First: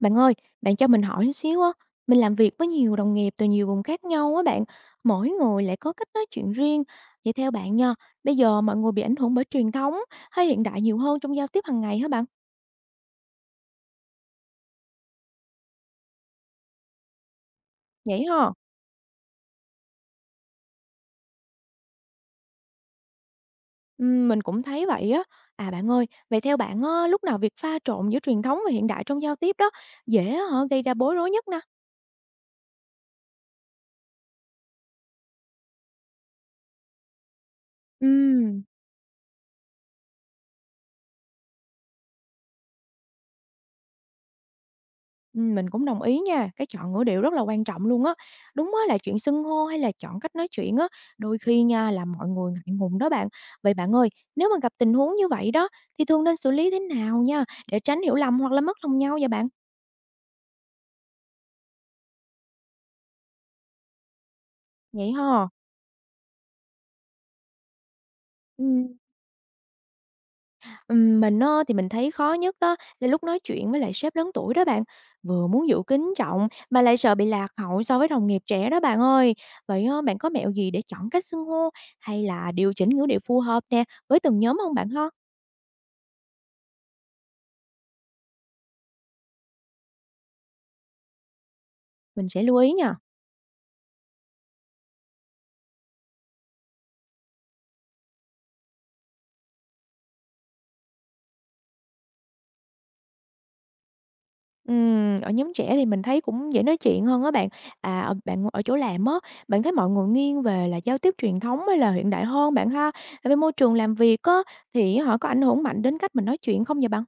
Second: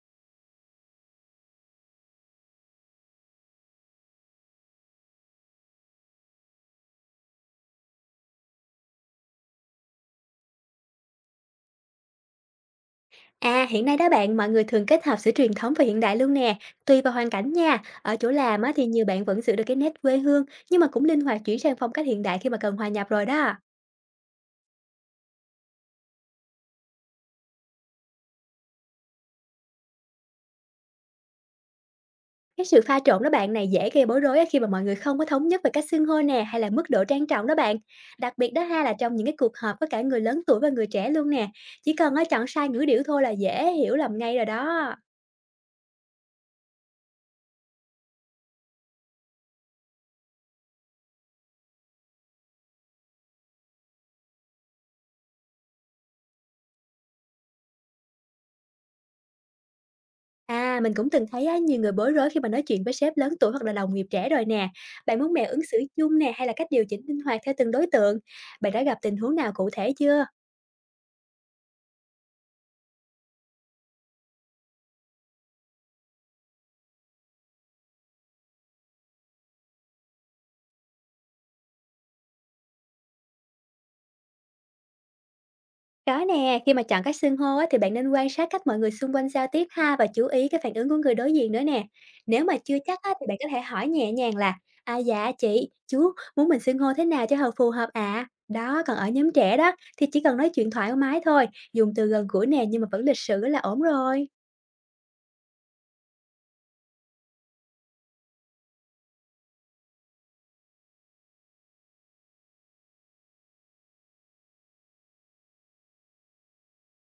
Bạn ơi, bạn cho mình hỏi xíu á, mình làm việc với nhiều đồng nghiệp từ nhiều vùng khác nhau á bạn, mỗi người lại có cách nói chuyện riêng. Vậy theo bạn nha, bây giờ mọi người bị ảnh hưởng bởi truyền thống hay hiện đại nhiều hơn trong giao tiếp hàng ngày hả bạn? À, hiện nay đó bạn, mọi người thường kết hợp giữa truyền thống và hiện đại luôn nè, tùy vào hoàn cảnh nha. Ở Vậy chỗ hả? làm á, thì nhiều bạn vẫn giữ được cái nét quê hương, nhưng mà cũng linh hoạt chuyển sang phong cách hiện đại khi mà cần hòa nhập rồi đó. Mình cũng thấy vậy á. À bạn ơi, vậy theo bạn á, lúc nào việc pha trộn giữa truyền thống và hiện đại trong giao tiếp đó dễ hả gây ra bối rối nhất nè? Cái sự pha trộn đó bạn này dễ gây bối rối á, khi mà mọi người không có thống nhất về cách xưng hô nè, hay là mức độ trang trọng đó bạn. Đặc biệt đó Ừm. ha là trong những cái cuộc họp với cả người lớn tuổi và người trẻ luôn nè. Chỉ cần á, chọn sai ngữ điệu thôi là dễ hiểu lầm ngay rồi đó. Mình cũng đồng ý nha, cái chọn ngữ điệu rất là quan trọng luôn á. Đúng á là chuyện xưng hô hay là chọn cách nói chuyện á, đôi khi nha là mọi người ngại ngùng đó bạn. Vậy bạn ơi, nếu mà gặp tình huống như vậy đó thì thường nên xử lý thế nào nha để tránh hiểu lầm hoặc là mất lòng nhau vậy bạn? À, mình cũng từng thấy á, nhiều người bối rối khi mà nói chuyện với sếp lớn tuổi hoặc là đồng nghiệp trẻ rồi nè. Vậy Bạn muốn mẹo ha? ứng xử chung nè hay là cách điều chỉnh linh hoạt theo từng đối tượng? Bạn đã Ừm. gặp tình huống nào cụ thể chưa? Mình á thì mình thấy khó nhất đó là lúc nói chuyện với lại sếp lớn tuổi đó bạn. Vừa muốn giữ kính trọng mà lại sợ bị lạc hậu so với đồng nghiệp trẻ đó bạn ơi. Vậy á, bạn có mẹo gì để chọn cách xưng hô hay là điều chỉnh ngữ điệu phù hợp nè với từng nhóm không bạn ha? Có nè, khi mà chọn cách xưng hô á, thì bạn nên quan sát cách mọi người xung quanh giao tiếp ha, và chú ý cái phản ứng của người đối diện nữa nè. Mình sẽ Nếu mà lưu ý chưa nha. chắc á, thì bạn có thể hỏi nhẹ nhàng là: À dạ chị, chú muốn mình xưng hô thế nào cho hợp phù hợp ạ? Đó, còn ở nhóm trẻ đó thì chỉ cần nói chuyện thoải mái thôi, dùng từ gần gũi nè, nhưng mà vẫn lịch sự là ổn rồi. Ở nhóm trẻ thì mình thấy cũng dễ nói chuyện hơn á bạn. À, ở, bạn ở chỗ làm á, bạn thấy mọi người nghiêng về là giao tiếp truyền thống hay là hiện đại hơn bạn ha? Ở bên môi trường làm việc á, thì họ có ảnh hưởng mạnh đến cách mình nói chuyện không vậy bạn?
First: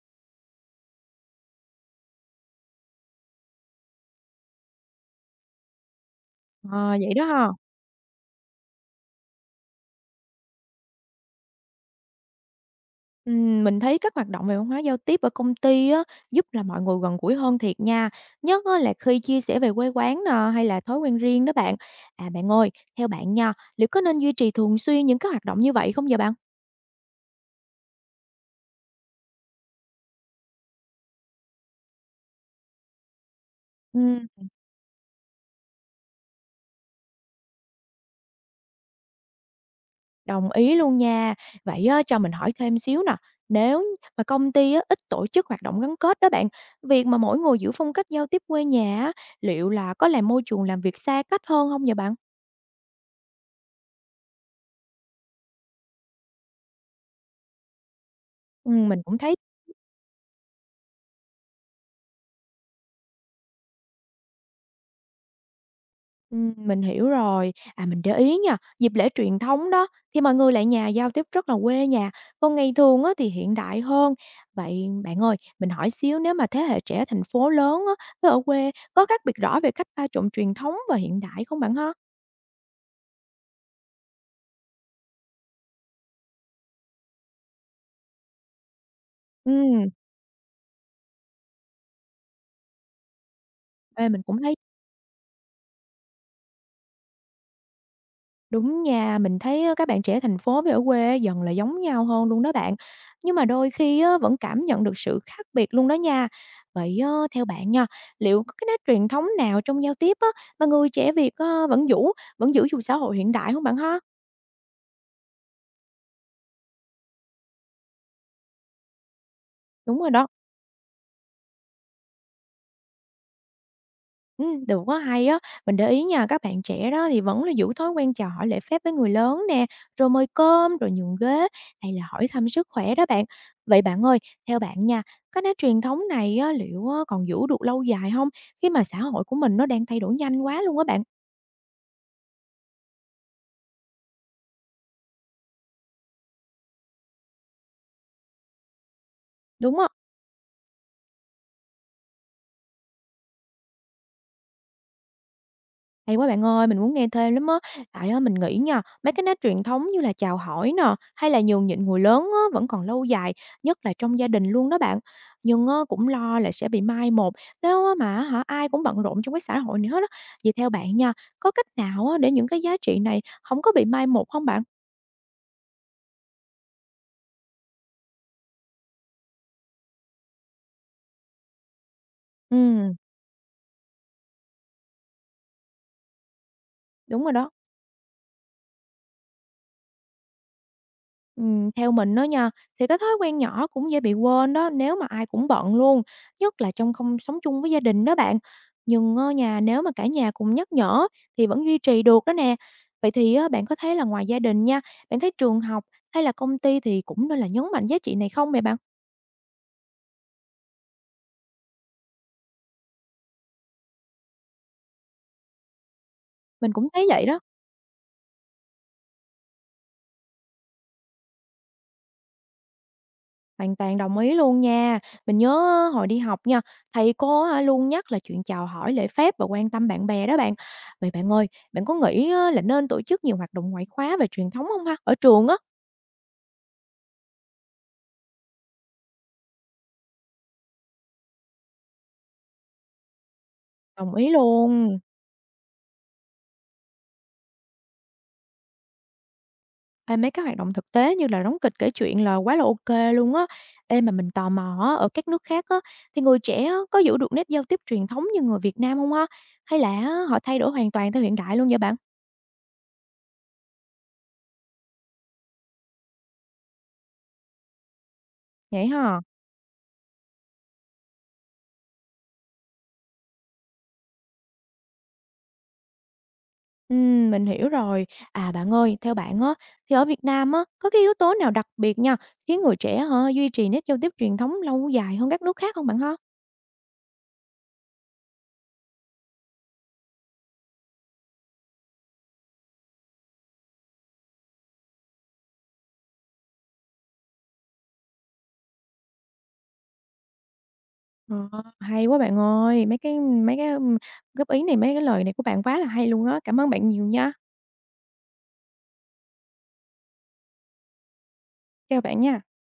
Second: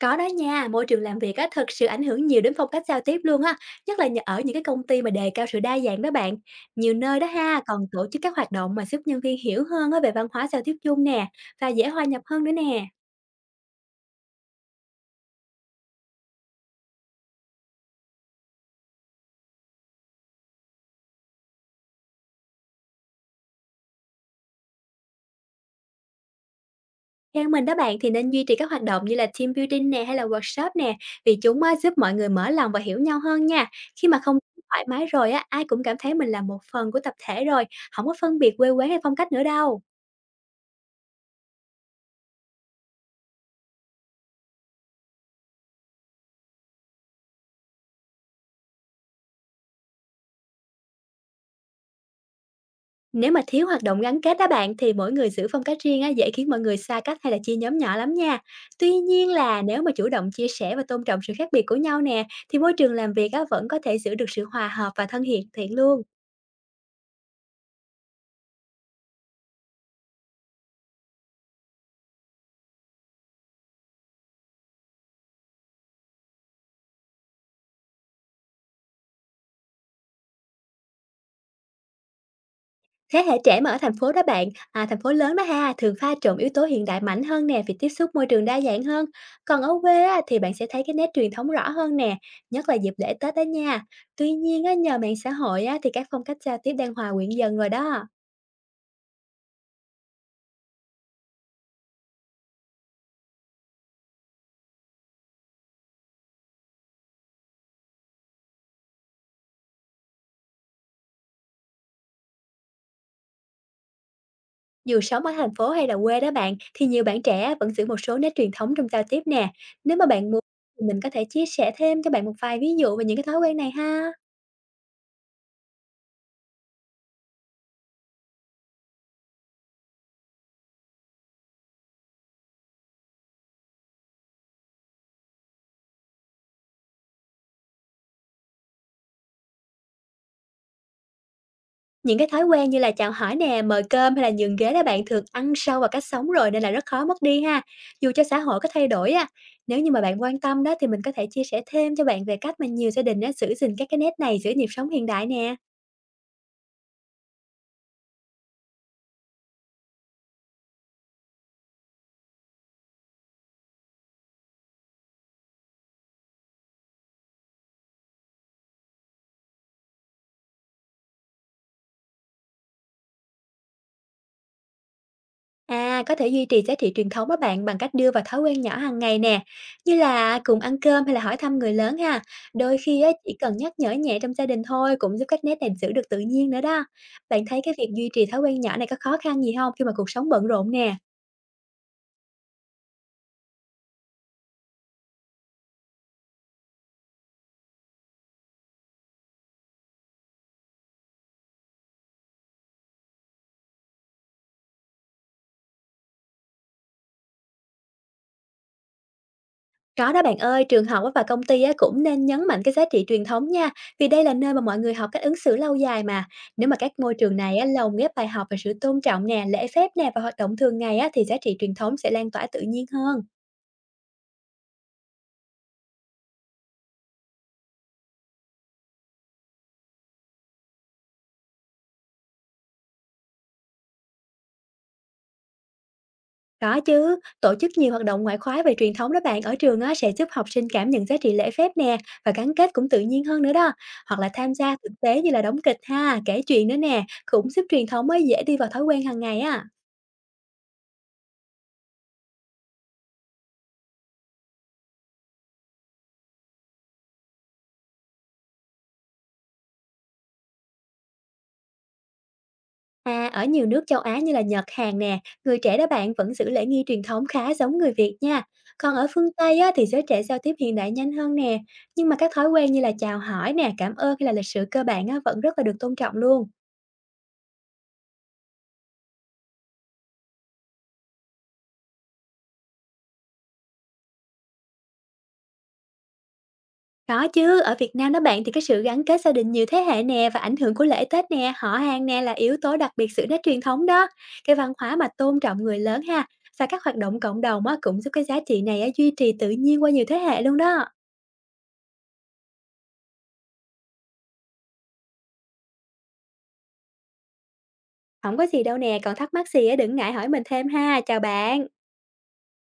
Có đó nha, môi trường làm việc á, thực sự ảnh hưởng nhiều đến phong cách giao tiếp luôn á, nhất là nhờ ở những cái công ty mà đề cao sự đa dạng đó bạn. Ờ, Nhiều vậy nơi đó đó ha. ha, còn tổ chức các hoạt động mà giúp nhân viên hiểu hơn á, về văn hóa giao tiếp chung nè, và dễ hòa nhập hơn nữa nè. Mình thấy các hoạt động về văn hóa giao tiếp ở công ty á, giúp là mọi người gần gũi hơn thiệt nha. Nhất á, là khi chia sẻ về quê quán nè, hay là thói quen riêng đó bạn. À bạn ơi, theo bạn nha, liệu có nên duy trì thường xuyên những cái hoạt động như vậy không vậy bạn? Theo mình đó bạn thì nên duy trì các hoạt động như là team building nè hay là workshop nè, vì chúng á, giúp mọi người mở lòng và hiểu nhau hơn nha. Khi mà Ừm, không thoải mái rồi á, ai cũng cảm thấy mình là một phần của tập thể rồi, không có phân biệt quê quán hay phong cách nữa đâu. đồng ý luôn nha. Vậy á, cho mình hỏi thêm xíu nè. Nếu mà công ty á, ít tổ chức hoạt động gắn kết đó bạn, việc mà mỗi người giữ phong cách giao tiếp quê nhà á, liệu là có làm môi trường làm việc xa cách hơn không vậy bạn? Nếu mà thiếu hoạt động gắn kết đó bạn, thì mỗi người giữ phong cách riêng á, dễ khiến mọi người xa cách hay là chia nhóm nhỏ lắm nha. Tuy Mình cũng nhiên thấy. là nếu mà chủ động chia sẻ và tôn trọng sự khác biệt của nhau nè, thì môi trường làm việc á, vẫn có thể giữ được sự hòa hợp và thân hiện thiện luôn. Mình hiểu rồi. À, mình để ý nha, dịp lễ truyền thống đó thì mọi người lại nhà giao tiếp rất là quê nhà, còn ngày thường á thì hiện đại hơn. Vậy bạn ơi, mình hỏi xíu nếu mà thế hệ trẻ thành phố lớn á với ở quê có khác biệt rõ về cách pha trộn truyền thống và hiện đại không bạn ha? Thế hệ trẻ mà ở thành phố đó bạn, à, thành phố lớn đó ha, thường pha trộn yếu tố hiện đại mạnh hơn nè, vì tiếp xúc môi trường đa dạng hơn. Còn ở Ừ, quê á, thì bạn sẽ thấy cái nét truyền thống rõ hơn nè, nhất là dịp lễ Tết đó nha. mình Tuy cũng thấy. nhiên á, nhờ mạng xã hội á, thì các phong cách giao tiếp đang hòa quyện dần rồi đó. Đúng nha, mình thấy á, các bạn trẻ thành phố với ở quê á, dần là giống nhau hơn luôn đó bạn. Nhưng mà đôi khi á, vẫn cảm nhận được sự khác biệt luôn đó nha. Vậy á, theo bạn nha, liệu có cái nét truyền thống nào trong giao tiếp á, mà người trẻ Việt á, vẫn giữ dù xã hội hiện đại không bạn ha? Dù sống ở thành phố hay là quê đó bạn, thì nhiều bạn trẻ vẫn giữ một số nét truyền thống trong giao tiếp nè. Nếu Đúng mà rồi đó. bạn muốn thì mình có thể chia sẻ thêm cho bạn một vài ví dụ về những cái thói quen này ha. Được á, hay á. Mình để ý nha, các bạn trẻ đó thì vẫn là giữ thói quen chào hỏi lễ phép với người lớn nè, rồi mời cơm, rồi nhường ghế hay là hỏi thăm sức khỏe đó bạn. Vậy bạn ơi, theo bạn nha, cái nét truyền thống này á, liệu á còn giữ được lâu dài không? Khi mà xã hội của mình nó đang thay đổi nhanh quá luôn á bạn, Những cái thói quen như là chào hỏi nè, mời cơm hay là nhường ghế đó bạn, thường ăn sâu vào cách sống rồi nên là rất khó mất đi ha. Dù cho xã hội có thay đổi á, đúng nếu như không? mà bạn quan tâm đó thì mình có thể chia sẻ thêm cho bạn về cách mà nhiều gia đình á giữ gìn các cái nét này giữa nhịp sống hiện đại nè. Hay quá bạn ơi, mình muốn nghe thêm lắm á. Tại á, mình nghĩ nha, mấy cái nét truyền thống như là chào hỏi nè, hay là nhường nhịn người lớn á, vẫn còn lâu dài, nhất là trong gia đình luôn đó bạn. Nhưng á, cũng lo là sẽ bị mai một nếu á mà hả ai cũng bận rộn trong cái xã hội này hết á. Vậy theo bạn nha, có cách nào á, để những cái giá trị này không có bị mai một không bạn? À, có thể duy trì giá trị truyền thống á bạn, bằng cách đưa vào thói quen nhỏ hàng ngày nè, như là cùng ăn cơm hay là hỏi thăm người lớn ha. Ừ, Đôi khi á, chỉ cần nhắc nhở nhẹ trong gia đình thôi cũng giúp các nét này giữ được tự nhiên nữa đó. đúng rồi Bạn đó. thấy cái việc duy trì thói quen nhỏ này có khó khăn gì không khi mà cuộc sống bận rộn nè? Theo mình á nha, thì cái thói quen nhỏ cũng dễ bị quên đó nếu mà ai cũng bận luôn, nhất là trong không sống chung với gia đình đó bạn. Nhưng á nha, nếu mà cả nhà cùng nhắc nhở thì vẫn duy trì được đó nè. Vậy thì á, bạn có thấy là ngoài gia đình nha, bạn thấy trường học hay là công ty thì cũng nên là nhấn mạnh giá trị này không vậy bạn? Có đó bạn ơi, trường học á và công ty á cũng nên nhấn mạnh cái giá trị truyền thống nha, vì đây là nơi mà mọi người học cách ứng xử lâu dài mà. Nếu Mình mà cũng các thấy môi vậy trường đó. này á, lồng ghép bài học về sự tôn trọng nè, lễ phép nè và hoạt động thường ngày á, thì giá trị truyền thống sẽ lan tỏa tự nhiên hơn. Hoàn toàn đồng ý luôn nha. Mình nhớ á, hồi đi học nha, thầy cô á luôn nhắc là chuyện chào hỏi lễ phép và quan tâm bạn bè đó bạn. Vậy bạn ơi, bạn có nghĩ á, là nên tổ chức nhiều hoạt động ngoại khóa về truyền thống không ha? Ở trường á, Có chứ, tổ chức nhiều hoạt động ngoại khóa về truyền thống đó bạn, ở trường á, sẽ giúp học sinh cảm nhận giá trị lễ phép nè, và gắn kết cũng tự nhiên hơn nữa đó. đồng Hoặc ý là tham gia thực luôn. tế như là đóng kịch ha, kể chuyện nữa nè, cũng giúp truyền thống mới dễ đi vào thói quen hàng ngày á. Ê, mấy hoạt động thực tế như là đóng kịch kể chuyện là quá là ok luôn á. Ê mà mình tò mò á, ở các nước khác á, thì người trẻ á, có giữ được nét giao tiếp truyền thống như người Việt Nam không ha? Hay là á, họ thay đổi hoàn toàn theo hiện đại luôn vậy bạn? À, ở nhiều nước châu Á như là Nhật, Hàn nè, người trẻ đó bạn vẫn giữ lễ nghi truyền thống khá giống người Việt nha. Vậy Còn ở hả? phương Tây á, thì giới trẻ giao tiếp hiện đại nhanh hơn nè, nhưng mà các thói quen như là chào hỏi nè, cảm ơn hay là lịch sự cơ bản á, vẫn rất là được tôn trọng luôn. Mình hiểu rồi. À, bạn ơi, theo bạn á, thì ở Việt Nam á, có cái yếu tố nào đặc biệt nha, khiến người trẻ hả, duy trì nét giao tiếp truyền thống lâu dài hơn các nước khác không bạn ha? Có chứ, ở Việt Nam đó bạn, thì cái sự gắn kết gia đình nhiều thế hệ nè và ảnh hưởng của lễ Tết nè, họ hàng nè là yếu tố đặc biệt sự nét truyền thống đó. Cái văn hóa mà tôn trọng người lớn ha và các hoạt động cộng đồng á, cũng giúp cái giá trị này á, duy trì tự nhiên qua nhiều thế hệ luôn đó. Ờ, hay quá bạn ơi, mấy cái góp ý này, mấy cái lời này của bạn quá là hay luôn á. Cảm ơn bạn nhiều nha. Không có gì đâu nè, còn thắc mắc gì á, đừng ngại hỏi mình thêm ha. Chào bạn. Chào bạn nha.